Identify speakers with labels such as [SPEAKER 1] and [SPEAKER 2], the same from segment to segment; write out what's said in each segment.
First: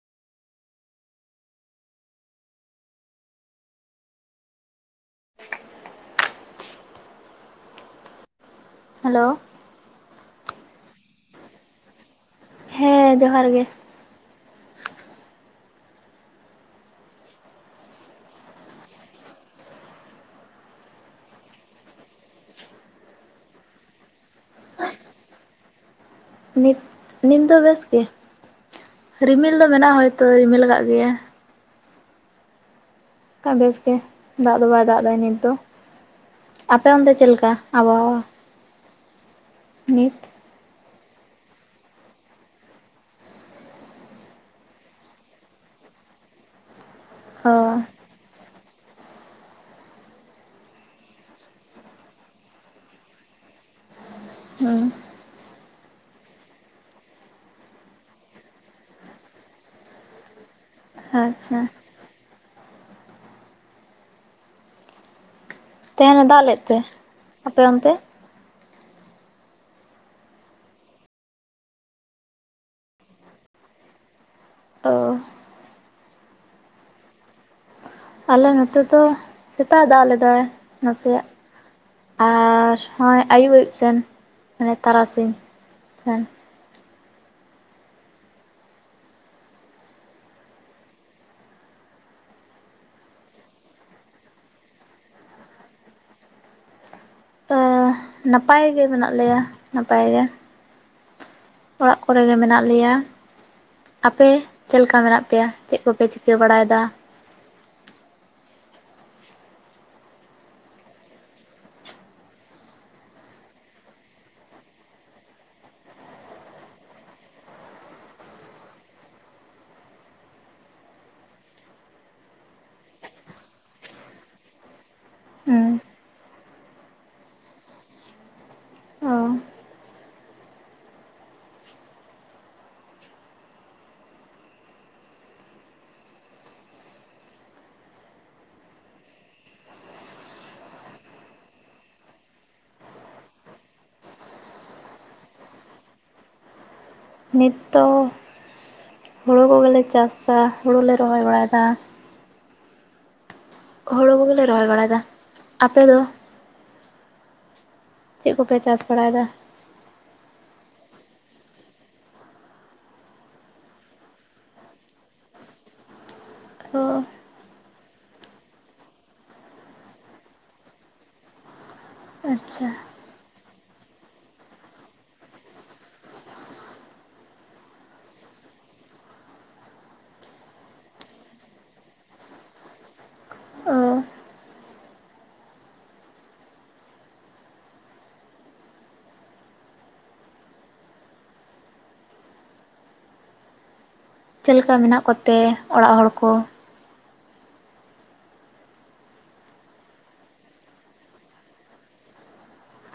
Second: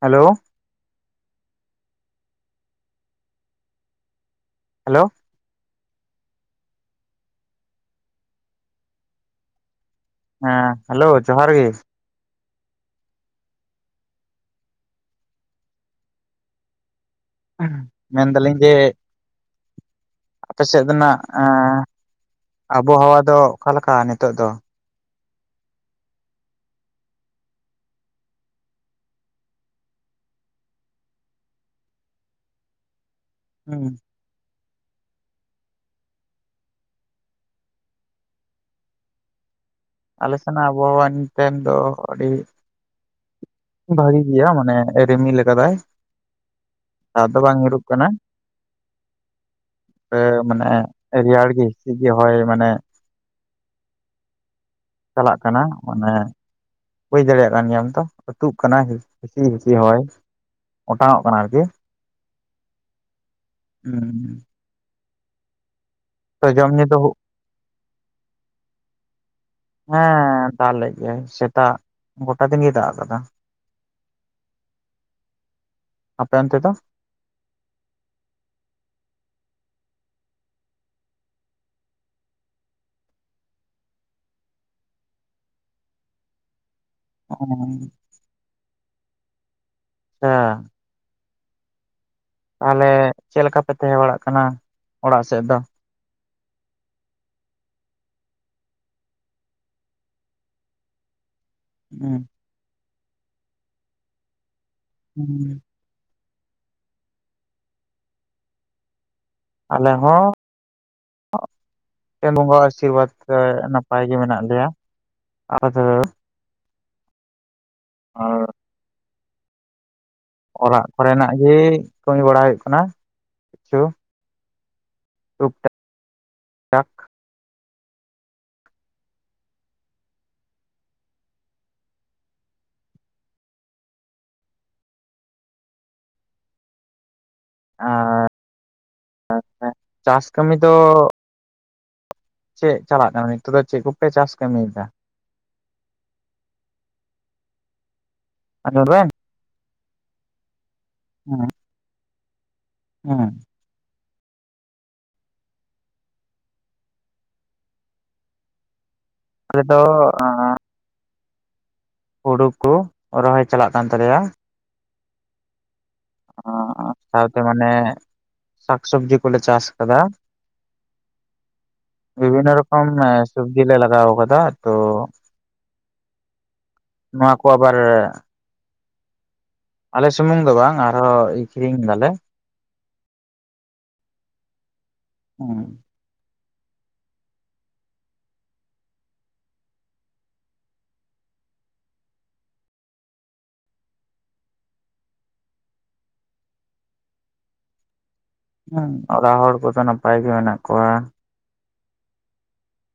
[SPEAKER 1] Hello hello
[SPEAKER 2] [inaudible] hello
[SPEAKER 1] ᱦᱮᱸ hello ᱡᱚᱦᱟᱨ ᱜᱮ
[SPEAKER 2] ᱦᱮᱸ ᱡᱚᱦᱟᱨ ᱜᱮ
[SPEAKER 1] ᱢᱮᱱᱫᱟᱞᱤᱧ ᱡᱮ ᱟᱯᱮ ᱥᱮᱫ ᱨᱮᱱᱟᱜ ᱟᱵᱚᱦᱟᱣᱟ ᱫᱚ ᱚᱠᱟᱞᱮᱠᱟ ᱱᱤᱛᱚᱜ ᱫᱚ
[SPEAKER 2] ᱱᱤᱛ ᱱᱤᱛ ᱫᱚ ᱵᱮᱥ ᱜᱮ ᱨᱤᱢᱤᱞ ᱫᱚ ᱢᱮᱱᱟᱜᱼᱟ ᱦᱚᱭᱛᱚ ᱨᱤᱢᱤᱞ ᱠᱟᱜ ᱜᱮᱭᱟ ᱠᱟᱜ ᱵᱮᱥ
[SPEAKER 1] ᱦᱩᱸ
[SPEAKER 2] ᱜᱮ ᱫᱟᱜ ᱫᱚ ᱵᱟᱭ ᱫᱟᱜ ᱫᱟ ᱱᱤᱛ ᱫᱚ᱾ ᱟᱯᱮ ᱚᱱᱛᱮ ᱪᱮᱜ ᱞᱮᱠᱟ ᱟᱵᱚᱦᱟᱣᱟ ᱱᱤᱛ
[SPEAKER 1] ᱟᱞᱥᱮᱱᱟᱜ ᱟᱵᱚᱦᱟᱣᱟ ᱛᱮᱦᱮᱱ ᱫᱚ ᱟᱹᱰᱤ ᱵᱷᱟᱜᱤ ᱜᱮᱭᱟ ᱢᱟᱱᱮ ᱨᱤᱢᱤᱞ ᱟᱠᱟᱫᱟᱭ ᱫᱟᱜ ᱫᱚ
[SPEAKER 2] ᱚ
[SPEAKER 1] ᱵᱟᱝ ᱧᱩᱨᱩᱜ ᱠᱟᱱᱟ ᱢᱟᱱᱮ ᱨᱮᱭᱟᱨ ᱜᱮ ᱦᱤᱥᱤᱫ ᱜᱮ ᱦᱚ ᱢᱟᱱᱮ
[SPEAKER 2] ᱦᱩᱸ
[SPEAKER 1] ᱪᱟᱞᱟᱜ ᱠᱟᱱᱟ ᱢᱟᱱᱮ ᱵᱩᱡᱷ ᱫᱟᱲᱮᱭᱟᱜ ᱠᱟᱱ ᱜᱮᱭᱟᱢ ᱛᱚ ᱟᱹᱛᱩᱜ ᱠᱟᱱᱟ ᱦᱤᱥᱤᱜ ᱦᱤᱥᱤᱜ ᱦᱚᱭ ᱚᱴᱟᱝᱚᱜ ᱠᱟᱱᱟ
[SPEAKER 2] ᱟᱪᱪᱷᱟ
[SPEAKER 1] ᱟᱨᱠᱤ
[SPEAKER 2] ᱛᱟᱦᱮᱱᱟ ᱫᱟᱜ
[SPEAKER 1] ᱛᱚ
[SPEAKER 2] ᱞᱮᱫ
[SPEAKER 1] ᱡᱚᱢ
[SPEAKER 2] ᱛᱮ
[SPEAKER 1] ᱧᱩ ᱫᱚ
[SPEAKER 2] ᱟᱯᱮ ᱚᱱᱛᱮ
[SPEAKER 1] [unintelligible] ᱦᱮᱸ ᱫᱟᱜ ᱞᱮᱫ ᱜᱮᱭᱟᱭ ᱥᱮᱛᱟᱜ ᱜᱚᱴᱟ ᱫᱤᱱ ᱜᱮᱭ ᱫᱟᱜ ᱟᱠᱟᱫᱟ
[SPEAKER 2] ᱚ
[SPEAKER 1] ᱟᱯᱮ ᱚᱱᱛᱮ ᱫᱚ
[SPEAKER 2] ᱟᱞᱮ ᱱᱚᱛᱮ ᱫᱚ ᱥᱮᱛᱟᱜ ᱫᱟᱜ ᱞᱮᱫᱟᱭ ᱱᱟᱥᱮᱭᱟᱜ ᱟᱨ ᱦᱚᱸᱜᱼᱚᱭ ᱟᱹᱭᱩᱵ ᱟᱹᱭᱩᱵ ᱥᱮᱱ ᱢᱟᱱᱮ ᱛᱟᱨᱟᱥᱤᱧ ᱥᱮᱱ
[SPEAKER 1] ᱚᱸ ᱦᱮᱸ ᱛᱟᱦᱚᱞᱮ ᱪᱮᱫ ᱞᱮᱠᱟᱯᱮ ᱛᱟᱦᱮᱸ ᱵᱟᱲᱟᱜ ᱠᱟᱱᱟ ᱚᱲᱟᱜ ᱥᱮᱫ ᱫᱚ
[SPEAKER 2] ᱱᱟᱯᱟᱭ ᱜᱮ ᱢᱮᱱᱟᱜ ᱞᱮᱭᱟ ᱱᱟᱯᱟᱭ ᱜᱮ ᱚᱲᱟᱜ
[SPEAKER 1] ᱦᱩᱸ
[SPEAKER 2] ᱠᱚᱨᱮᱜᱮ ᱢᱮᱱᱟᱜ ᱞᱮᱭᱟ ᱟᱯᱮ ᱪᱮᱫ ᱞᱮᱠᱟ ᱢᱮᱱᱟᱜ ᱯᱮᱭᱟ,
[SPEAKER 1] ᱦᱩᱸ
[SPEAKER 2] ᱪᱮᱫ ᱠᱚᱯᱮ ᱪᱤ ᱠᱟᱹ ᱵᱟᱲᱟᱭᱮᱫᱟ
[SPEAKER 1] ᱟᱞᱮ ᱦᱚᱸ ᱮ ᱵᱚᱸᱜᱟ ᱟᱥᱤᱨᱵᱟᱫᱽ ᱛᱮ ᱱᱟᱯᱟᱭ ᱜᱮ ᱢᱮᱱᱟᱜ ᱞᱮᱭᱟ [unintelligible] ᱟᱨ ᱚᱲᱟᱜ ᱠᱚ ᱨᱮᱱᱟᱜ ᱜᱮ ᱠᱟᱹᱢᱤ ᱵᱟᱲᱟ ᱦᱩᱭᱩᱜ ᱠᱟᱱᱟ ᱠᱤᱪᱷᱩ [unintelligible]
[SPEAKER 2] ᱚ
[SPEAKER 1] ᱟᱨ [unintelligible] ᱪᱟᱥ ᱠᱟᱹᱢᱤ ᱫᱚ ᱪᱮᱫ ᱪᱟᱞᱟᱜ ᱠᱟᱱᱟ ᱱᱤᱛᱚᱜ ᱫᱚ ᱪᱮᱫ ᱠᱚᱯᱮ ᱪᱟᱥ ᱠᱟᱹᱢᱤᱭᱮᱫᱟ
[SPEAKER 2] ᱱᱤᱛ ᱫᱚ
[SPEAKER 1] [unintelligible]
[SPEAKER 2] ᱦᱩᱲᱩ ᱠᱚᱜᱮᱞᱮ ᱪᱟᱥᱫᱟ ᱦᱩᱲᱩᱞᱮ ᱨᱚᱦᱚᱭ ᱵᱟᱲᱟᱭᱮᱫᱟ
[SPEAKER 1] ᱦᱚᱸ
[SPEAKER 2] ᱦᱩᱲᱩ ᱠᱚᱜᱮᱞᱮ ᱨᱚᱦᱚᱭ ᱵᱟᱲᱟᱭᱮᱫᱟ, ᱟᱯᱮ ᱫᱚ ᱪᱮᱫ ᱠᱚᱯᱮ ᱪᱟᱥ ᱵᱟᱲᱟᱭᱮᱫᱟ
[SPEAKER 1] ᱟᱞᱮ ᱫᱚ‌ ᱮᱸᱜ ᱦᱩᱲᱩ ᱠᱩ ᱨᱚᱦᱚᱭ ᱪᱟᱞᱟᱜ ᱠᱟᱱ ᱛᱟᱞᱮᱭᱟ
[SPEAKER 2] ᱚ
[SPEAKER 1] ᱦᱮᱸᱻ ᱥᱟᱶᱛᱮ ᱢᱟᱱᱮ ᱥᱟᱠ ᱥᱚᱵᱡᱤ ᱠᱚᱞᱮ ᱪᱟᱥ ᱟᱠᱟᱫᱟ ᱵᱤᱵᱷᱤᱱᱱᱚ
[SPEAKER 2] ᱟᱪᱪᱷᱟ
[SPEAKER 1] ᱨᱚᱠᱚᱢ ᱥᱚᱵᱡᱤ ᱞᱮ ᱞᱟᱜᱟᱣ ᱠᱟᱫᱟ ᱛᱚ ᱱᱚᱣᱟ ᱠᱚ ᱟᱵᱟᱨ ᱟᱞᱮ ᱥᱩᱢᱩᱝ ᱫᱚ ᱵᱟᱝ ᱟᱨᱦᱚᱸ ᱟᱠᱷᱨᱤᱧ ᱫᱟᱞᱮ
[SPEAKER 2] ᱚ
[SPEAKER 1] ᱦᱩᱸ
[SPEAKER 2] ᱪᱮᱫ ᱞᱮᱠᱟ ᱢᱮᱱᱟᱜ ᱠᱚᱛᱮ ᱚᱲᱟᱜ ᱦᱚᱲ ᱠᱚ
[SPEAKER 1] ᱦᱩᱸ, ᱚᱲᱟᱜ ᱦᱚᱲ ᱠᱚᱫᱚ ᱱᱟᱯᱟᱭ ᱜᱮ ᱢᱮᱱᱟᱜ ᱠᱚᱣᱟ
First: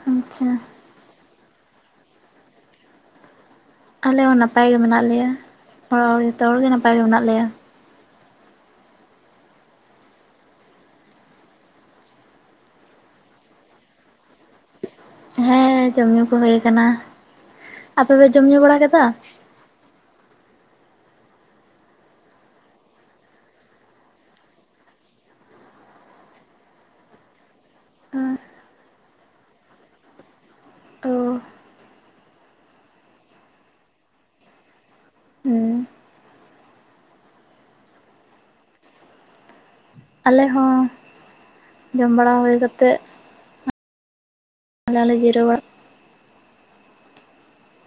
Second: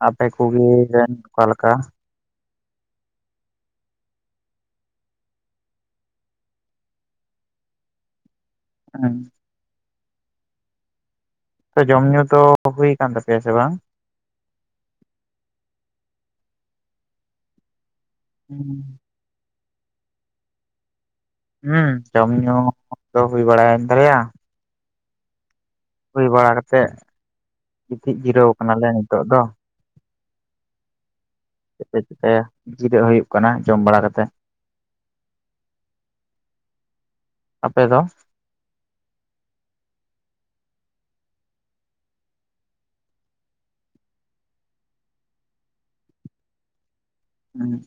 [SPEAKER 1] ᱟᱯᱮ
[SPEAKER 2] ᱟᱪᱪᱷᱟ
[SPEAKER 1] ᱠᱩᱜᱤ [unintelligible] ᱚᱠᱟᱞᱮᱠᱟ
[SPEAKER 2] ᱟᱞᱮ ᱦᱚᱸ ᱱᱟᱯᱟᱭ ᱜᱮ ᱢᱮᱱᱟᱜ ᱞᱮᱭᱟ ᱟᱨ ᱡᱚᱛᱚ ᱦᱚᱲ ᱜᱮ ᱱᱟᱯᱟᱭ ᱜᱮ ᱢᱮᱱᱟᱜ ᱞᱮᱭᱟ
[SPEAKER 1] ᱦᱮᱸ ᱥᱮ ᱡᱚᱢ ᱧᱩ ᱫᱚ ᱦᱩᱭ ᱠᱟᱱ ᱛᱟᱯᱮᱭᱟ ᱥᱮ ᱵᱟᱝ
[SPEAKER 2] ᱦᱮᱸ ᱡᱚᱢ ᱧᱩ ᱠᱚ ᱦᱩᱭ ᱟᱠᱟᱱᱟ, ᱟᱯᱮ ᱯᱮ ᱡᱚᱢ ᱧᱩ ᱵᱟᱲᱟ ᱠᱮᱫᱟ
[SPEAKER 1] ᱦᱩᱸ ᱡᱚᱢ ᱧᱩ ᱫᱚ ᱦᱩᱭ ᱵᱟᱲᱟᱭᱮᱱ ᱛᱟᱞᱮᱭᱟ ᱦᱩᱭ ᱵᱟᱲᱟ ᱠᱟᱛᱮᱫ ᱜᱤᱛᱤᱡ ᱡᱤᱨᱟᱹᱣ ᱠᱟᱱᱟᱞᱮ ᱱᱤᱛᱚᱜ ᱫᱚ
[SPEAKER 2] ᱚ
[SPEAKER 1] ᱪᱮᱫ ᱞᱮ ᱪᱤᱠᱟᱹᱭᱟ ᱡᱤᱨᱟᱹᱜ ᱦᱩᱭᱩᱜ ᱠᱟᱱᱟ ᱡᱚᱢ ᱵᱟᱲᱟ ᱠᱟᱛᱮᱫ
[SPEAKER 2] ᱦᱩᱸ
[SPEAKER 1] ᱟᱯᱮ ᱫᱚ
[SPEAKER 2] ᱟᱞᱮ ᱦᱚᱸ ᱡᱚᱢ ᱵᱟᱲᱟ ᱦᱩᱭ ᱠᱟᱛᱮᱜ ᱟᱞᱮ ᱦᱚᱸᱞᱮ ᱡᱤᱨᱟᱹᱣ ᱵᱟᱲᱟᱜ
[SPEAKER 1] ᱦᱩᱸ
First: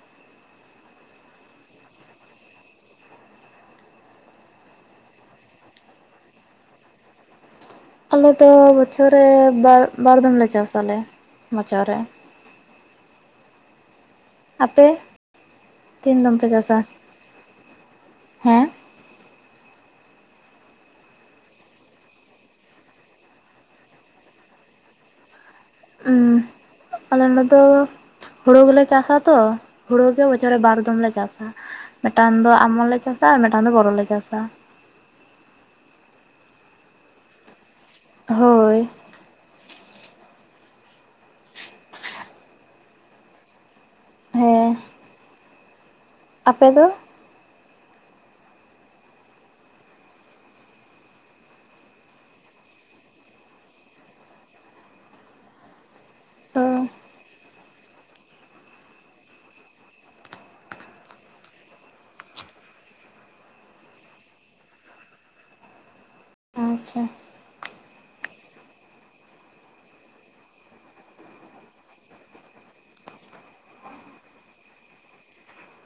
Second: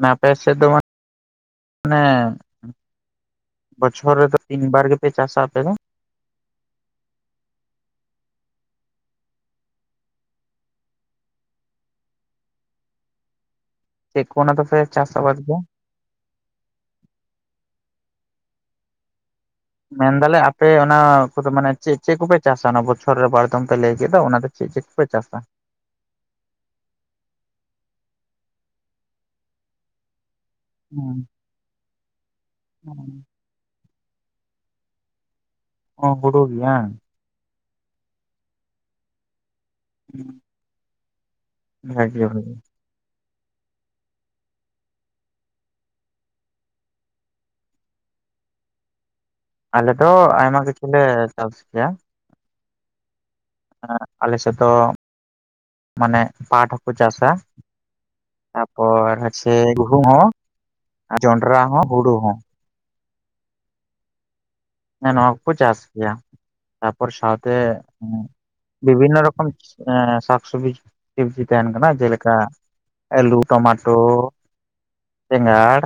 [SPEAKER 1] ᱢᱟᱱᱮ ᱟᱯᱮ ᱥᱮᱫ ᱫᱚ [inaudible] ᱢᱟᱱᱮ ᱵᱚᱪᱷᱚᱨ ᱨᱮᱫᱚ ᱛᱤᱱ ᱵᱟᱨ ᱜᱮᱯᱮ ᱪᱟᱥᱟ ᱟᱯᱮ ᱫᱚ
[SPEAKER 2] ᱟᱞᱮ ᱫᱚ ᱵᱚᱪᱷᱚᱨ ᱨᱮ ᱵᱟ ᱵᱟᱨ ᱫᱚᱢ ᱞᱮ ᱪᱟᱥ ᱟᱞᱮ ᱵᱚᱪᱷᱚᱨ ᱨᱮ
[SPEAKER 1] ᱪᱮᱫ ᱠᱚ ᱚᱱᱟ ᱫᱚ ᱯᱮ
[SPEAKER 2] ᱟᱯᱮ
[SPEAKER 1] ᱪᱟᱥ ᱟᱵᱟᱫᱽ ᱜᱮᱭᱟ
[SPEAKER 2] ᱛᱤᱱ ᱫᱚᱢ ᱯᱮ ᱪᱟᱥᱟ, ᱦᱮᱸ
[SPEAKER 1] ᱢᱮᱱᱫᱟᱞᱮ ᱟᱯᱮ ᱚᱱᱟ ᱠᱚᱫᱚ ᱢᱟᱱᱮ ᱪᱮᱫ ᱪᱮᱫ ᱠᱚᱯᱮ ᱪᱟᱥᱟ ᱚᱱᱟ ᱵᱚᱪᱷᱚᱨ ᱨᱮ ᱵᱟᱨ ᱫᱚᱢ ᱯᱮ ᱞᱟᱹᱭ ᱠᱮᱫ ᱫᱚ ᱚᱱᱟ ᱪᱮᱫ ᱪᱮᱫ ᱠᱚᱯᱮ ᱪᱟᱥᱟ
[SPEAKER 2] ᱩᱸ, ᱟᱞᱮ ᱢᱟᱛᱚ ᱦᱩᱲᱩ ᱜᱮᱞᱮ ᱪᱟᱥᱟ ᱛᱚ ᱦᱩᱲᱩ ᱢᱤᱫ ᱵᱚᱪᱷᱚᱨ ᱨᱮ ᱵᱟᱨ ᱫᱚᱚᱢ ᱞᱮ
[SPEAKER 1] ᱦᱩᱸ
[SPEAKER 2] ᱪᱟᱥᱟ ᱢᱤᱫᱴᱟᱝ ᱫᱚ ᱟᱢᱚᱱ ᱞᱮ ᱪᱟᱥᱟ ᱟᱨ ᱢᱤᱫᱴᱟᱝ ᱫᱚ ᱵᱚᱨᱚ ᱞᱮ ᱪᱟᱥᱟ
[SPEAKER 1] ᱦᱚᱸ ᱦᱩᱲᱩ ᱜᱮ ᱵᱟᱝ
[SPEAKER 2] ᱦᱳᱭ
[SPEAKER 1] ᱦᱩᱸ ᱵᱷᱟᱜᱽᱜᱚ ᱵᱷᱟᱜᱤ
[SPEAKER 2] ᱦᱮᱸ ᱟᱯᱮ ᱫᱚ
[SPEAKER 1] ᱟᱞᱮ ᱫᱚ ᱟᱭᱢᱟ ᱠᱤᱪᱷᱩᱞᱮ ᱪᱟᱥ ᱜᱮᱭᱟ ᱦᱮᱸ, ᱟᱞᱮᱥᱮᱫ ᱫᱚ ᱢᱟᱱᱮ
[SPEAKER 2] ᱚ
[SPEAKER 1] ᱯᱟᱴ ᱦᱚᱸᱠᱚ ᱪᱟᱥᱟ ᱛᱟᱯᱚᱨ ᱟᱪᱷᱮ ᱜᱩᱦᱩᱢ ᱦᱚᱸ, ᱡᱚᱸᱰᱨᱟ ᱦᱚᱸ, ᱦᱩᱲᱩ ᱦᱚᱸ ᱦᱮᱸ ᱱᱚᱣᱟ ᱠᱚᱠᱚ ᱪᱟᱥ ᱜᱮᱭᱟ
[SPEAKER 2] ᱟᱪᱪᱷᱟ
[SPEAKER 1] ᱛᱟᱯᱚᱨ ᱥᱟᱶᱛᱮ, ᱵᱤᱵᱷᱤᱱᱱᱚ ᱨᱚᱠᱚᱢ ᱥᱟᱠᱥᱚᱵᱽᱡᱤ ᱥᱚᱵᱽᱡᱤ ᱛᱟᱦᱮᱱ ᱠᱟᱱᱟ ᱡᱮᱞᱮᱠᱟ ᱟᱞᱩ, ᱴᱚᱢᱟᱴᱳ ᱵᱮᱸᱜᱟᱲ,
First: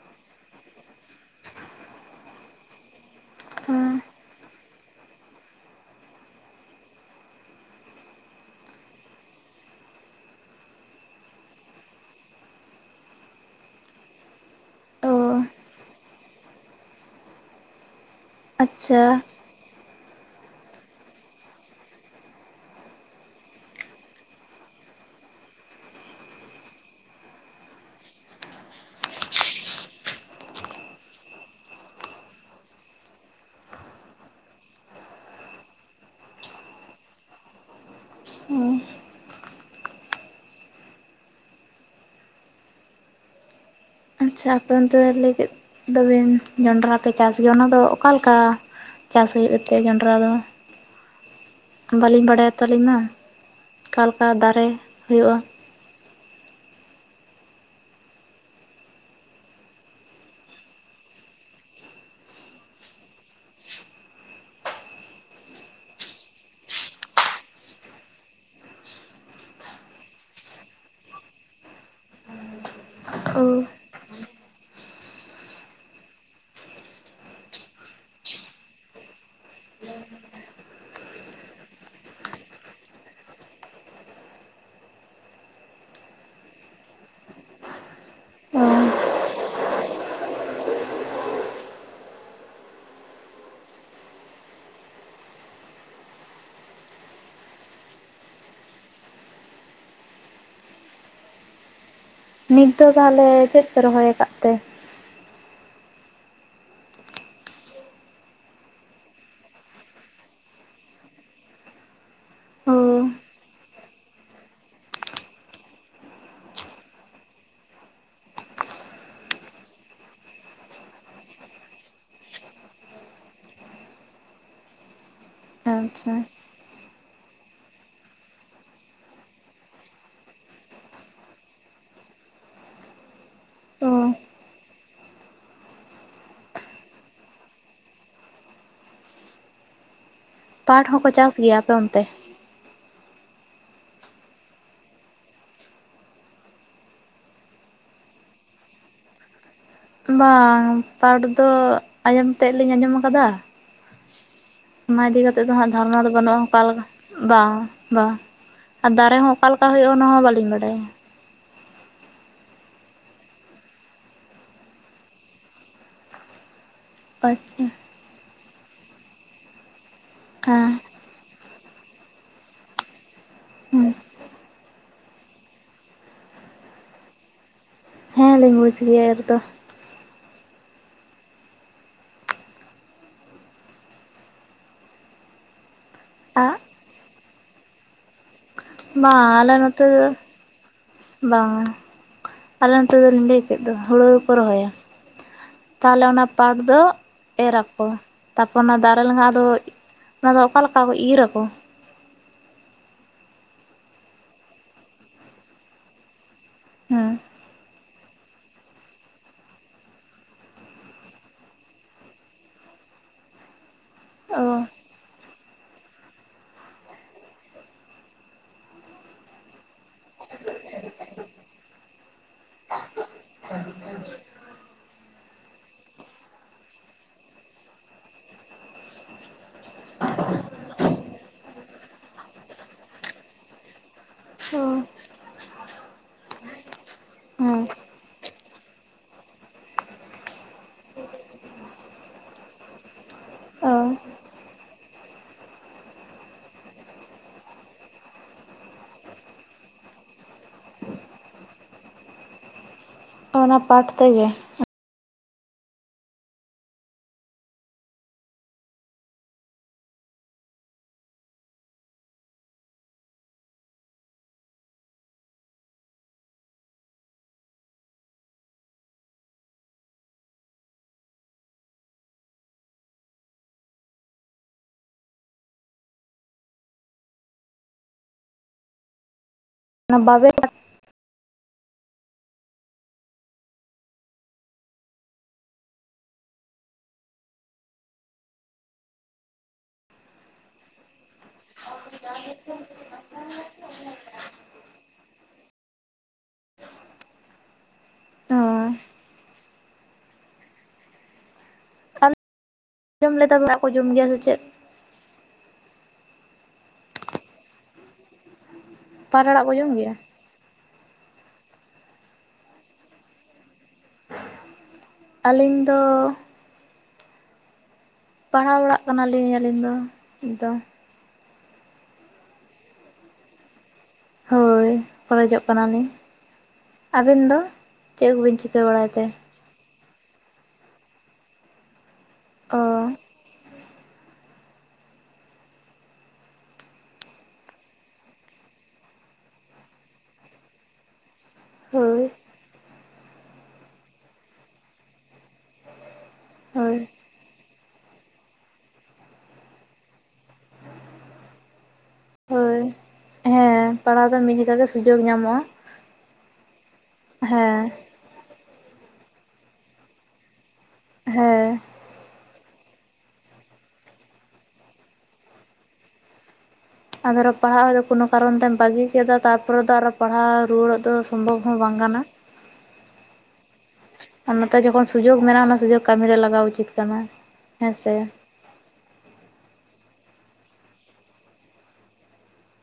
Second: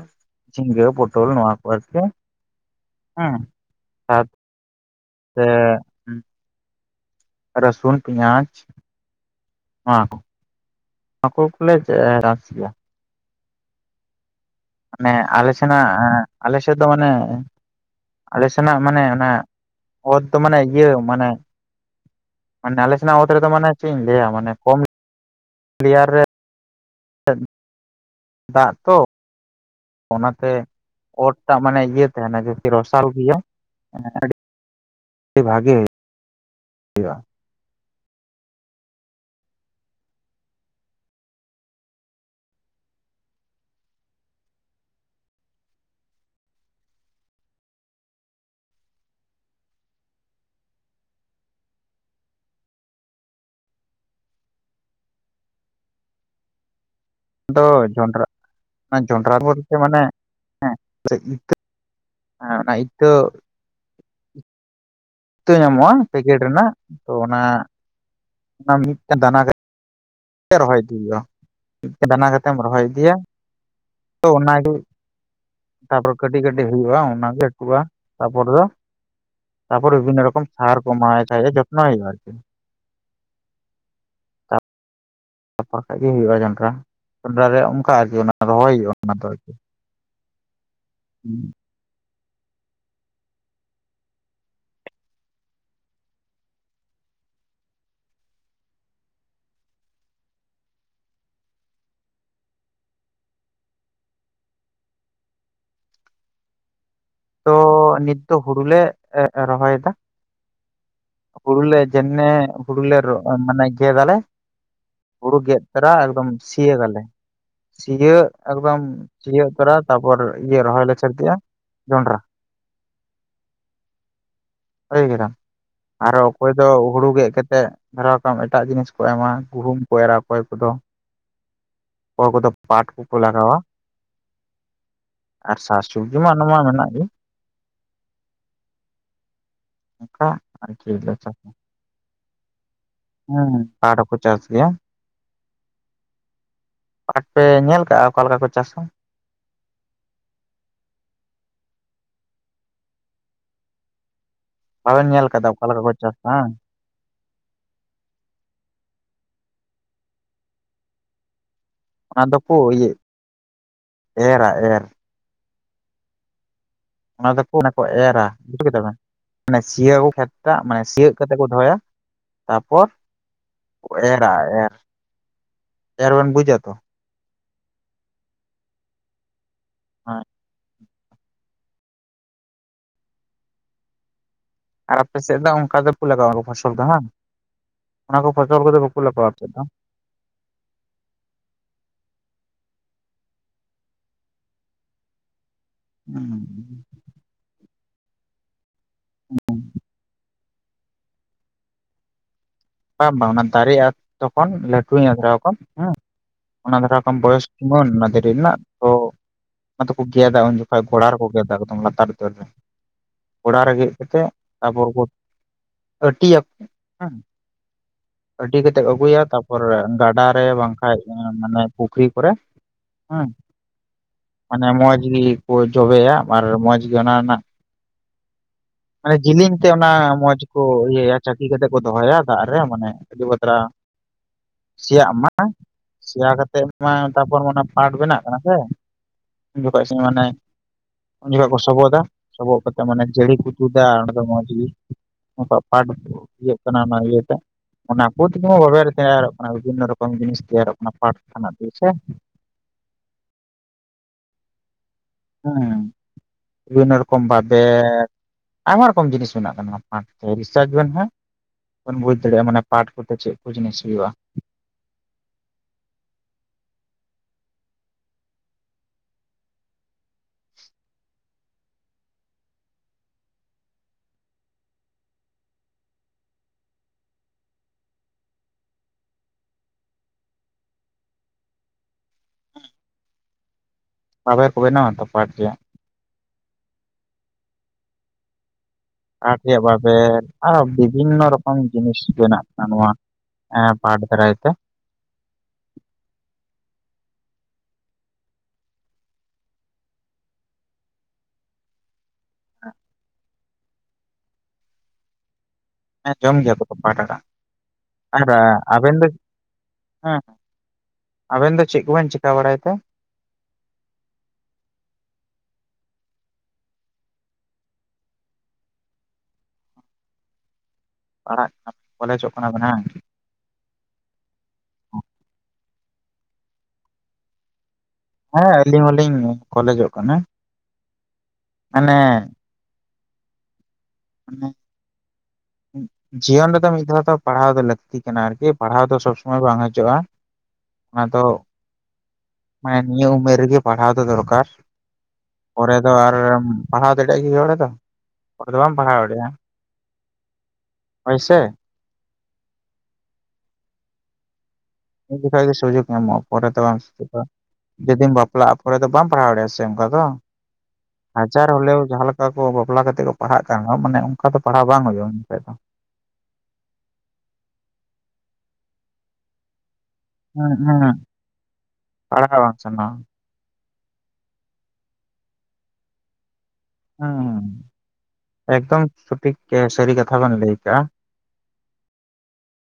[SPEAKER 1] ᱡᱷᱤᱸᱜᱟᱹ ᱯᱚᱴᱚᱞ, ᱱᱚᱣᱟ ᱠᱚ ᱟᱨᱠᱤ ᱦᱩᱸ
[SPEAKER 2] ᱦᱮᱸ
[SPEAKER 1] [unintelligible] ᱥᱮ ᱨᱟᱥᱩᱱ, ᱯᱤᱸᱭᱟᱡᱽ ᱱᱚᱣᱟ ᱦᱚᱸ ᱦᱟᱠᱩ ᱠᱚᱞᱮ ᱨᱟᱥᱮᱭᱟ ᱾ ᱢᱟᱱᱮ
[SPEAKER 2] ᱚ
[SPEAKER 1] ᱟᱞᱮ ᱥᱮᱱᱟᱜ ᱟᱞᱮ ᱥᱮᱫ ᱫᱚ ᱚᱱᱮ ᱟᱞᱮ ᱥᱮᱱᱟᱜ ᱢᱟᱱᱮ
[SPEAKER 2] ᱟᱪᱪᱷᱟ
[SPEAKER 1] ᱚᱱᱟ ᱚᱛ ᱫᱚ ᱢᱟᱱᱮ ᱤᱭᱟᱹ ᱢᱟᱱᱮ ᱢᱟᱱᱮ ᱟᱞᱮ ᱥᱮᱱᱟᱜ ᱚᱛ ᱨᱮᱫᱚ ᱢᱟᱱᱮ ᱪᱮᱫ ᱤᱧ ᱞᱟᱹᱭᱟ ᱢᱟᱱᱮ ᱠᱚᱢ, ᱞᱮᱭᱟᱨ ᱨᱮ ᱫᱟᱜ ᱛᱚ ᱚᱱᱟᱛᱮ ᱚᱛ ᱴᱟᱜ ᱢᱟᱱᱮ ᱤᱭᱟᱹ ᱛᱟᱦᱮᱱᱟ ᱡᱮᱠᱤ ᱨᱚᱥᱟᱞ ᱜᱮᱭᱟ ᱾ ᱟᱹᱰᱤ ᱵᱷᱟᱜᱮ ᱦᱳᱭᱳᱜᱼᱟ ᱾
[SPEAKER 2] ᱦᱮᱸ ᱟᱪᱪᱷᱟ ᱟᱯᱮ ᱚᱱᱛᱮ ᱞᱟᱹᱭ ᱠᱮᱫ ᱫᱚᱵᱤᱱ ᱡᱚᱱᱰᱨᱟ ᱯᱮ ᱪᱟᱥ ᱜᱮᱭᱟ ᱚᱱᱟᱫᱚ ᱚᱠᱟᱞᱮᱠᱟ? ᱪᱟᱥ ᱦᱩᱭᱩᱜ ᱜᱮᱛᱮ ᱡᱚᱱᱰᱨᱟ ᱫᱚ ᱵᱟᱹᱞᱤᱧ ᱵᱟᱲᱟᱭᱟ ᱛᱚ ᱟᱞᱤᱧ ᱢᱟ ᱚᱠᱟᱞᱮᱠᱟ ᱫᱟᱨᱮ ᱦᱩᱭᱩᱜ-ᱟ ᱾
[SPEAKER 1] ᱟᱫᱚ ᱡᱚᱱᱰᱨᱟ ᱡᱚᱱᱰᱨᱟ ᱵᱚᱞᱛᱮ ᱢᱟᱱᱮ ᱦᱮᱸ ᱤᱛᱟᱹ ᱦᱮ ᱚᱱᱟ ᱤᱛᱟᱹ ᱤᱛᱟᱹ ᱧᱟᱢᱚᱜᱼᱟ ᱯᱮᱠᱮᱴ ᱨᱮᱱᱟᱜ, ᱛᱚ ᱚᱱᱟ ᱚᱱᱟ ᱢᱤᱫᱴᱮᱱ ᱫᱟᱱᱟ ᱜᱮ ᱛᱮ ᱨᱚᱦᱚᱭ ᱤᱫᱤᱭ ᱦᱩᱭᱩᱜᱼᱟ, ᱢᱤᱫᱴᱮᱡ ᱫᱟᱱᱟ ᱠᱟᱛᱮᱢ ᱨᱚᱦᱚᱭ ᱤᱫᱤᱭᱟ
[SPEAKER 2] ᱳ
[SPEAKER 1] ᱛᱚ ᱚᱱᱟᱜᱮ ᱛᱟᱯᱚᱨ ᱠᱟᱹᱴᱤᱡ ᱠᱟᱹᱴᱤᱡ ᱦᱩᱭᱩᱜᱼᱟ ᱚᱱᱟᱜᱮ ᱞᱟᱹᱴᱩᱜᱼᱟ ᱛᱟᱯᱚᱨ ᱫᱚ ᱛᱟᱯᱚᱨ ᱵᱤᱵᱷᱤᱱᱱᱚ ᱨᱚᱠᱚᱢ ᱥᱟᱨ ᱠᱚ ᱮᱢᱟᱣ ᱟᱭ ᱠᱷᱟᱡ ᱜᱮ ᱡᱚᱛᱱᱚ ᱦᱩᱭᱩᱜᱼᱟ ᱟᱨᱠᱤ᱾ ᱛᱟᱯᱚᱨ ᱠᱷᱟᱡ ᱜᱮ ᱦᱩᱭᱩᱜᱼᱟ ᱡᱚᱱᱰᱨᱟ, ᱡᱚᱱᱰᱨᱟ ᱨᱮ ᱚᱱᱠᱟ ᱟᱨᱠᱤ ᱚᱱᱟ
[SPEAKER 2] ᱚ
[SPEAKER 1] ᱨᱚᱦᱚᱭ ᱦᱩᱭᱩᱜᱼᱟ ᱚᱱᱟ ᱫᱚ ᱟᱨᱠᱤ᱾ ᱦᱩᱸ᱾
[SPEAKER 2] ᱱᱤᱛ ᱫᱚ ᱛᱟᱦᱚᱞᱮ ᱪᱮᱫ ᱯᱮ ᱨᱚᱦᱚᱭ ᱟᱠᱟᱫ ᱛᱮ?
[SPEAKER 1] ᱛᱚ ᱱᱤᱛ ᱫᱚ ᱦᱩᱲᱩ ᱞᱮ ᱨᱚᱦᱚᱭ ᱮᱫᱟ᱾ ᱦᱩᱲᱩ ᱞᱮ ᱡᱮᱢᱱᱮ
[SPEAKER 2] ᱳ
[SPEAKER 1] ᱦᱩᱲᱩ ᱞᱮ ᱨᱚ ᱢᱟᱱᱮ ᱜᱮᱫ ᱟᱞᱮ᱾ ᱦᱩᱲᱩ ᱜᱮᱫ ᱛᱚᱨᱟ ᱮᱠᱫᱚᱢ ᱥᱤ ᱟᱫᱟᱞᱮ᱾ ᱥᱤᱭᱟᱹᱜ ᱮᱠᱫᱚᱢ ᱥᱤᱭᱟᱹᱜ ᱛᱚᱨᱟ ᱛᱟᱯᱚᱨ ᱤᱭᱟᱹ ᱨᱚᱦᱚᱭ ᱞᱮ ᱥᱟᱹᱨᱫᱤᱜᱼᱟ᱾ ᱡᱚᱱᱰᱨᱟ, [unintelligible] ᱠᱮᱫᱟᱢ
[SPEAKER 2] ᱟᱪᱪᱷᱟ
[SPEAKER 1] ᱟᱨᱚ ᱚᱠᱚᱭ ᱫᱚ ᱦᱩᱲᱩ ᱜᱮᱫ ᱠᱮᱛᱮᱫ᱾ ᱫᱷᱟᱨᱟᱣ ᱠᱟᱢ ᱮᱴᱟᱜ ᱡᱤᱱᱤᱥ ᱠᱚ ᱮᱢᱟ ᱜᱩᱦᱩᱢ ᱠᱚ ᱮᱨᱟ ᱚᱠᱚᱭ ᱠᱚᱫᱚ᱾ ᱚᱠᱚᱭ ᱠᱚᱫᱚ ᱯᱟᱴ ᱠᱚᱠᱚ ᱞᱟᱜᱟᱣᱼᱟ,
[SPEAKER 2] ᱚ
[SPEAKER 1] ᱟᱨ ᱥᱟᱠᱼᱥᱚᱵᱽᱡᱤ ᱢᱟ ᱟᱱᱟᱢᱟ ᱢᱮᱱᱟᱜ ᱜᱤ᱾ ᱚᱝᱠᱟ᱾
[SPEAKER 2] ᱯᱟᱴ ᱦᱚᱸᱠᱚ ᱪᱟᱥ ᱜᱮᱭᱟ ᱟᱯᱮ ᱚᱱᱛᱮ᱾
[SPEAKER 1] ᱦᱩᱸ ᱯᱟᱴ ᱦᱚᱠᱚ ᱪᱟᱥ ᱜᱮᱭᱟ᱾ ᱯᱟᱴ ᱯᱮ ᱧᱮᱞ ᱠᱟᱜᱼᱟ ᱚᱠᱟ ᱞᱮᱠᱟ ᱠᱚ ᱪᱟᱥᱟ?
[SPEAKER 2] ᱵᱟᱝ, ᱯᱟᱴ ᱫᱚ ᱟᱸᱡᱚᱢ ᱛᱮᱫ ᱞᱤᱧ ᱟᱸᱡᱚᱢ ᱟᱠᱟᱫᱟ᱾ ᱚᱱᱟ
[SPEAKER 1] ᱵᱟᱵᱮᱱ
[SPEAKER 2] ᱤᱫᱤ
[SPEAKER 1] ᱧᱮᱞ
[SPEAKER 2] ᱠᱟᱛᱮᱫ
[SPEAKER 1] ᱠᱟᱫᱟ
[SPEAKER 2] ᱫᱚ
[SPEAKER 1] ᱚᱠᱟ
[SPEAKER 2] ᱦᱟᱸᱜ
[SPEAKER 1] ᱞᱮᱠᱟ ᱠᱚ
[SPEAKER 2] ᱫᱷᱟᱨᱚᱱᱟ ᱫᱚ
[SPEAKER 1] ᱪᱟᱥᱟ
[SPEAKER 2] ᱵᱟᱹᱱᱩᱜᱼᱟ
[SPEAKER 1] ᱵᱟᱝ
[SPEAKER 2] ᱚᱱᱠᱟ ᱞᱮᱠᱟ᱾ ᱵᱟᱝ ᱵᱟ ᱟᱨ ᱫᱟᱨᱮ ᱦᱚᱸ ᱚᱠᱟᱞᱮᱠᱟ ᱦᱩᱭᱩᱜᱼᱟ ᱚᱱᱟ ᱦᱚᱸ ᱵᱟᱹᱞᱤᱧ ᱵᱟᱰᱟᱭᱟ᱾
[SPEAKER 1] ᱚᱱᱟ ᱫᱚᱠᱚ ᱤᱭᱟᱹ, ᱮᱨᱟ ᱮᱨ᱾ ᱚᱱᱟ ᱫᱚᱠᱚ
[SPEAKER 2] ᱟᱪᱪᱷᱟ
[SPEAKER 1] ᱚᱱᱟ ᱠᱚ ᱮᱨᱟ ᱵᱩᱡᱷ ᱠᱮᱫᱟ ᱵᱮᱱ ᱢᱟᱱᱮ ᱥᱤᱭᱟᱠᱚ ᱠᱷᱮᱛ ᱴᱟᱜ
[SPEAKER 2] ᱦᱮᱸ
[SPEAKER 1] ᱢᱟᱱᱮ ᱥᱤᱭᱟᱹᱜ᱾ ᱠᱟᱛᱮ ᱠᱚ ᱫᱚᱦᱚᱭᱟ, ᱛᱟᱯᱚᱨ ᱠᱚ
[SPEAKER 2] ᱦᱩᱸ
[SPEAKER 1] ᱮᱨᱟ ᱮᱨ᱾ ᱮᱨ ᱵᱮᱱ ᱵᱩᱡᱟ ᱛᱚ?
[SPEAKER 2] ᱦᱮᱸ ᱞᱤᱧ ᱵᱩᱡ ᱜᱮᱭᱟ ᱮᱨ ᱫᱚ᱾
[SPEAKER 1] [unintelligible] ᱟᱨ ᱟᱯᱮᱥᱮᱫ ᱫᱚ ᱚᱱᱠᱟ ᱫᱚᱠᱚ ᱞᱟᱜᱟᱣᱼᱟ
[SPEAKER 2] ᱟᱜ
[SPEAKER 1] ᱯᱷᱚᱥᱚᱞ ᱫᱚ ᱦᱟᱝ ᱚᱱᱟ ᱠᱚ ᱯᱷᱚᱥᱚᱞ ᱠᱚᱫᱚ ᱵᱟᱠᱚ ᱞᱟᱜᱟᱣᱼᱟ ᱟᱯᱮ ᱥᱮᱫ ᱫᱚ?
[SPEAKER 2] ᱦᱮᱸ᱾ ᱵᱟᱝᱟ, ᱟᱞᱮ ᱱᱚᱛᱮ ᱫᱚ ᱚᱱᱮᱧ ᱞᱟᱹᱭ ᱠᱮᱫ ᱫᱚ ᱦᱩᱲᱩ ᱜᱮᱠᱚ ᱨᱚᱦᱚᱭᱟ᱾ ᱛᱟᱦᱚᱞᱮ ᱚᱱᱟ
[SPEAKER 1] ᱦᱩᱸ
[SPEAKER 2] ᱯᱟᱴ ᱫᱚ ᱮᱨ ᱟᱠᱚ ᱛᱟᱨᱯᱚᱨ ᱚᱱᱟ ᱫᱟᱨᱮ ᱞᱮᱱᱠᱷᱟᱱ ᱟᱫᱚ ᱚᱱᱟ ᱫᱚ ᱚᱠᱟ ᱞᱮᱠᱟ ᱠᱚ ᱤᱨ ᱟᱠᱚ?
[SPEAKER 1] ᱵᱟᱝ ᱵᱟᱝ ᱚᱱᱟ ᱫᱟᱨᱮᱼᱟ ᱛᱚᱠᱷᱚᱱ ᱞᱟᱹᱴᱩᱧ ᱟᱫᱷᱨᱟᱣ ᱠᱚ ᱦᱮᱸ᱾ ᱚᱱᱟ ᱫᱷᱟᱨᱟ
[SPEAKER 2] ᱦᱮᱸ
[SPEAKER 1] ᱠᱷᱚᱢ ᱵᱚᱭᱚᱥ ᱛᱩᱢᱟᱹᱱ ᱚᱱᱟ ᱫᱟᱨᱤ ᱨᱮᱱᱟᱜ ᱛᱚ ᱚᱱᱟ ᱫᱚᱠᱚ ᱜᱮᱫᱼᱟ ᱩᱱ ᱡᱚᱠᱷᱚᱡ ᱜᱳᱲᱟ ᱨᱮᱠᱚ ᱜᱮᱫᱼᱟ ᱮᱠᱫᱚᱢ ᱞᱟᱛᱟᱨ ᱛᱟᱹᱨ ᱨᱮ᱾ ᱜᱳᱲᱟ ᱨᱮ ᱜᱮᱫ ᱠᱟᱛᱮᱜ
[SPEAKER 2] ᱚ
[SPEAKER 1] ᱛᱟᱨᱯᱚᱨ ᱠᱚ ᱟᱹᱴᱤᱭᱟᱠᱚ ᱦᱮᱸ᱾ ᱟᱹᱴᱤ ᱠᱟᱛᱮᱫ ᱟᱹᱜᱩᱭᱟ ᱛᱟᱨᱯᱚᱨ ᱜᱟᱰᱟ ᱨᱮ ᱵᱟᱝᱠᱟᱡ ᱢᱟᱱᱮ ᱯᱩᱠᱷᱨᱤ ᱠᱚᱨᱮ ᱦᱮᱸ᱾ ᱢᱟᱱᱮ ᱢᱚᱸᱡ ᱜᱤᱠᱚ ᱡᱚᱵᱮᱭᱟ ᱟᱵᱟᱨ ᱢᱚᱸᱡ ᱜᱮ ᱚᱱᱟ ᱨᱮᱱᱟᱜ ᱢᱟᱱᱮ ᱡᱤᱞᱤᱧ ᱛᱮ ᱚᱱᱟ ᱢᱚᱸᱡ ᱠᱚ ᱤᱭᱟᱹᱭᱟ ᱪᱟᱹᱠᱤ ᱠᱟᱛᱮ ᱠᱚ ᱫᱚᱦᱚᱭᱟ᱾ ᱥᱮᱛᱟᱜ ᱨᱮ ᱢᱟᱱᱮ ᱟᱰᱤ ᱵᱷᱟᱛᱨᱟ᱾
[SPEAKER 2] ᱚ
[SPEAKER 1] ᱥᱤᱭᱟᱜ ᱢᱟ, ᱥᱤᱭᱟ ᱠᱟᱛᱮᱜ ᱢᱟ ᱛᱟᱯᱚᱨ ᱚᱱᱟ
[SPEAKER 2] ᱦᱮᱸ
[SPEAKER 1] ᱯᱟᱴ ᱵᱮᱱᱟᱜ ᱠᱟᱱᱟ ᱥᱮ᱾ ᱩᱱ ᱡᱚᱠᱷᱚᱡ ᱤᱥᱤᱱ ᱢᱟᱱᱮ ᱩᱱ ᱡᱚᱠᱷᱚᱡ ᱠᱚ ᱥᱚᱵᱚᱫᱟ ᱥᱚᱵᱚᱜ ᱠᱟᱛᱮ ᱢᱟᱱᱮ ᱡᱟᱹᱲᱤ ᱠᱚ
[SPEAKER 2] ᱚ
[SPEAKER 1] ᱛᱩᱫᱟ ᱚᱸᱰᱮ ᱫᱚ ᱢᱚᱸᱡ ᱜᱤ᱾ ᱩᱱᱠᱩᱣᱟᱜ ᱯᱟᱴ ᱠᱚ ᱤᱭᱟᱹᱜ ᱠᱟᱱᱟ ᱚᱱᱟ ᱤᱭᱟᱹ ᱚᱱᱟ ᱠᱩ ᱛᱤᱜᱤ ᱢᱟ ᱵᱟᱵᱮᱨ ᱛᱮᱭᱟᱨᱚᱜ ᱠᱟᱱᱟ ᱵᱤᱵᱷᱤᱱᱱᱚ ᱨᱚᱠᱚᱢ ᱡᱤᱱᱤᱥ ᱛᱮᱭᱟᱨᱚᱜ ᱠᱟᱱᱟ ᱯᱟᱴ [unintelligible]
[SPEAKER 2] ᱚᱱᱟ ᱯᱟᱴ ᱛᱮᱜᱮ
[SPEAKER 1] ᱦᱮᱸ ᱵᱤᱵᱷᱤᱱᱱᱚ ᱨᱚᱠᱚᱢ ᱵᱟᱵᱮᱨ ᱟᱭᱢᱟ ᱨᱚᱠᱚᱢ ᱡᱤᱱᱤᱥ ᱢᱮᱱᱟᱜ ᱠᱟᱱᱟ ᱯᱟᱴ ᱛᱮ ᱨᱤᱥᱟᱨᱡᱽ ᱵᱮᱱ ᱦᱟᱸᱜ ᱵᱮᱱ ᱵᱩᱡᱽ ᱫᱟᱲᱮᱭᱟᱜ-ᱟ ᱢᱟᱱᱮ ᱯᱟᱴ ᱠᱚᱛᱮ ᱪᱮᱫ ᱠᱚ ᱡᱤᱱᱤᱥ ᱦᱩᱭᱩᱜ-ᱟ
[SPEAKER 2] ᱚᱱᱟ ᱵᱟᱵᱮᱨ ᱯᱟᱴ
[SPEAKER 1] ᱵᱟᱵᱮᱨ ᱠᱚ ᱵᱮᱱᱟᱣᱟ ᱛᱚ ᱯᱟᱴ ᱨᱮᱭᱟᱜ ᱠᱟᱴ ᱨᱮᱭᱟᱜ ᱵᱟᱵᱮᱨ ᱟᱨᱚ ᱵᱤᱵᱷᱤᱱᱱᱚ ᱨᱚᱠᱚᱢ ᱡᱤᱱᱤᱥ ᱵᱮᱱᱟᱜ ᱠᱟᱱᱟ ᱱᱚᱣᱟ ᱮᱸ ᱯᱟᱴ ᱫᱟᱨᱟᱭ ᱛᱮ [unintelligible]
[SPEAKER 2] ᱪᱮᱫ ᱮᱢ ᱞᱟᱹᱭ ᱫᱟ ᱠᱚ ᱡᱚᱢ ᱜᱮᱭᱟ ᱥᱮ ᱪᱮᱫ
[SPEAKER 1] ᱦᱮᱸ ᱡᱚᱢ ᱜᱮᱭᱟ ᱠᱚ ᱛᱚ ᱯᱟᱴ ᱟᱲᱟᱜ ᱟᱨ ᱟᱵᱮᱱ ᱫᱚ
[SPEAKER 2] ᱯᱟᱴ ᱟᱲᱟᱜ ᱠᱚ ᱡᱚᱢ ᱜᱮᱭᱟ
[SPEAKER 1] ᱦᱮᱸ ᱟᱵᱮᱱ ᱫᱚ ᱪᱮᱫ ᱠᱚᱵᱮᱱ ᱪᱮᱠᱟ ᱵᱟᱲᱟᱭ ᱛᱮ?
[SPEAKER 2] ᱟᱹᱞᱤᱧ ᱫᱚ ᱯᱟᱲᱦᱟᱣ ᱵᱟᱲᱟᱜ ᱠᱟᱱᱟ ᱞᱤᱧ ᱟᱹᱞᱤᱧ ᱫᱚ ᱱᱤᱛ ᱫᱚ
[SPEAKER 1] ᱯᱟᱲᱦᱟᱜ ᱠᱟᱱᱟᱢ ᱠᱚᱞᱮᱡᱚᱜ ᱠᱟᱱᱟ ᱵᱮᱱ ᱦᱟᱝ
[SPEAKER 2] ᱦᱳᱭ ᱠᱚᱞᱮᱡᱚᱜ ᱠᱟᱱᱟ ᱞᱤᱧ ᱟᱹᱵᱮᱱ ᱫᱚ ᱪᱮᱫ ᱠᱚᱵᱤᱱ
[SPEAKER 1] ᱦᱮᱸ
[SPEAKER 2] ᱪᱤᱠᱟᱹ
[SPEAKER 1] ᱟᱹᱞᱤᱧ
[SPEAKER 2] ᱵᱟᱲᱟᱭ
[SPEAKER 1] ᱦᱚᱸ
[SPEAKER 2] ᱛᱮ?
[SPEAKER 1] ᱞᱤᱧ ᱠᱚᱞᱮᱡᱚᱜ ᱠᱟᱱᱟ ᱢᱟᱱᱮ
[SPEAKER 2] ᱚ
[SPEAKER 1] [unintelligible] ᱡᱤᱭᱚᱱ ᱨᱮᱫᱚ ᱢᱤᱫ ᱫᱷᱟᱣ ᱫᱚ ᱯᱟᱲᱦᱟᱣ ᱫᱚ ᱞᱟᱹᱠᱛᱤ ᱠᱟᱱᱟ ᱟᱨᱠᱤ ᱯᱟᱲᱦᱟᱣ ᱫᱚ ᱥᱚᱵᱽ ᱥᱚᱢᱚᱭ ᱵᱟᱝ ᱦᱤᱡᱩᱜ-ᱟ᱾ ᱚᱱᱟ ᱫᱚ
[SPEAKER 2] ᱦᱳᱭ
[SPEAKER 1] ᱦᱮᱸ ᱱᱤᱭᱟᱹ ᱩᱢᱮᱨ ᱨᱮᱜᱮ ᱯᱟᱲᱦᱟᱣ ᱫᱚ ᱫᱚᱨᱠᱟᱨ ᱯᱚᱨᱮ ᱫᱚ ᱟᱨ
[SPEAKER 2] ᱦᱳᱭ
[SPEAKER 1] ᱯᱟᱲᱦᱟᱣ ᱫᱟᱲᱮᱜ ᱟᱜᱮ [unintelligible] ᱦᱚᱲ ᱫᱚ ᱵᱟᱢ ᱯᱟᱲᱦᱟᱣ ᱫᱟᱲᱮᱭᱟᱜ-ᱟ ᱦᱳᱭ ᱥᱮ
[SPEAKER 2] ᱦᱳᱭ ᱦᱮᱸ ᱯᱟᱲᱦᱟᱣ ᱫᱚ ᱢᱤᱫ ᱡᱷᱤᱠᱟ ᱜᱮ
[SPEAKER 1] ᱢᱤᱫ ᱡᱷᱤᱠᱟ ᱜᱮ ᱥᱩᱡᱳᱠ ᱧᱟᱢᱚᱜ-ᱟ ᱯᱚᱨᱮ ᱛᱮ ᱵᱟᱢ ᱥᱩᱡᱳᱠᱟ
[SPEAKER 2] ᱦᱮᱸ
[SPEAKER 1] ᱡᱩᱫᱤᱢ ᱵᱟᱯ ᱵᱟᱯᱞᱟᱜ-ᱟ ᱯᱚᱨᱮ ᱫᱚ ᱵᱟᱢ ᱯᱟᱲᱦᱟᱣ ᱫᱟᱲᱮᱭᱟᱜ-ᱟ ᱥᱮ ᱚᱱᱠᱟ ᱫᱚ ᱦᱟᱡᱟᱨ
[SPEAKER 2] ᱦᱮᱸ
[SPEAKER 1] ᱦᱚᱞᱮᱣ ᱡᱟᱦᱟᱸ ᱞᱮᱠᱟ ᱚᱱᱠᱟ ᱠᱚ ᱵᱟᱯᱞᱟ ᱠᱟᱛᱮ ᱠᱚ ᱯᱟᱲᱦᱟᱜ ᱠᱟᱱ ᱢᱟᱱᱮ ᱚᱱᱠᱟ ᱫᱚ ᱯᱟᱲᱦᱟᱣ ᱵᱟᱝ ᱦᱩᱭᱩᱜ-ᱟ ᱤᱱᱠᱷᱟᱹᱡ ᱫᱚ
[SPEAKER 2] ᱟᱫᱚᱨᱚ ᱯᱟᱲᱦᱟᱜ ᱫᱚ ᱠᱚᱱᱚ ᱠᱟᱨᱚᱱ ᱛᱮᱢ ᱵᱟᱹᱜᱤ ᱠᱮᱫᱟ ᱛᱟᱨᱯᱚᱨᱮ ᱫᱚ ᱟᱨᱚ ᱯᱟᱲᱦᱟᱣ
[SPEAKER 1] ᱦᱩᱸ
[SPEAKER 2] ᱨᱩᱣᱟᱹᱲᱚᱜ ᱫᱚ ᱥᱚᱢᱵᱷᱚᱵ ᱦᱚᱸ ᱵᱟᱝ ᱠᱟᱱᱟ ᱾
[SPEAKER 1] ᱪᱟᱸᱱᱟ ᱾
[SPEAKER 2] ᱟᱨ ᱱᱚᱛᱮ ᱡᱚᱠᱷᱚᱱ ᱥᱩᱡᱳᱜᱽ ᱢᱮᱱᱟᱜ-ᱟ ᱚᱱᱟ ᱥᱩᱡᱳᱜᱽ ᱠᱟᱹᱢᱤ ᱨᱮ ᱞᱟᱜᱟᱣ ᱩᱪᱤᱛ ᱾
[SPEAKER 1] ᱦᱮᱸ ᱮᱠᱫᱚᱢ ᱥᱚᱴᱷᱤᱠ ᱥᱟᱹᱨᱤ ᱠᱟᱛᱷᱟ ᱵᱮᱱ ᱞᱟᱹᱭ ᱠᱟᱜ-ᱟ ᱾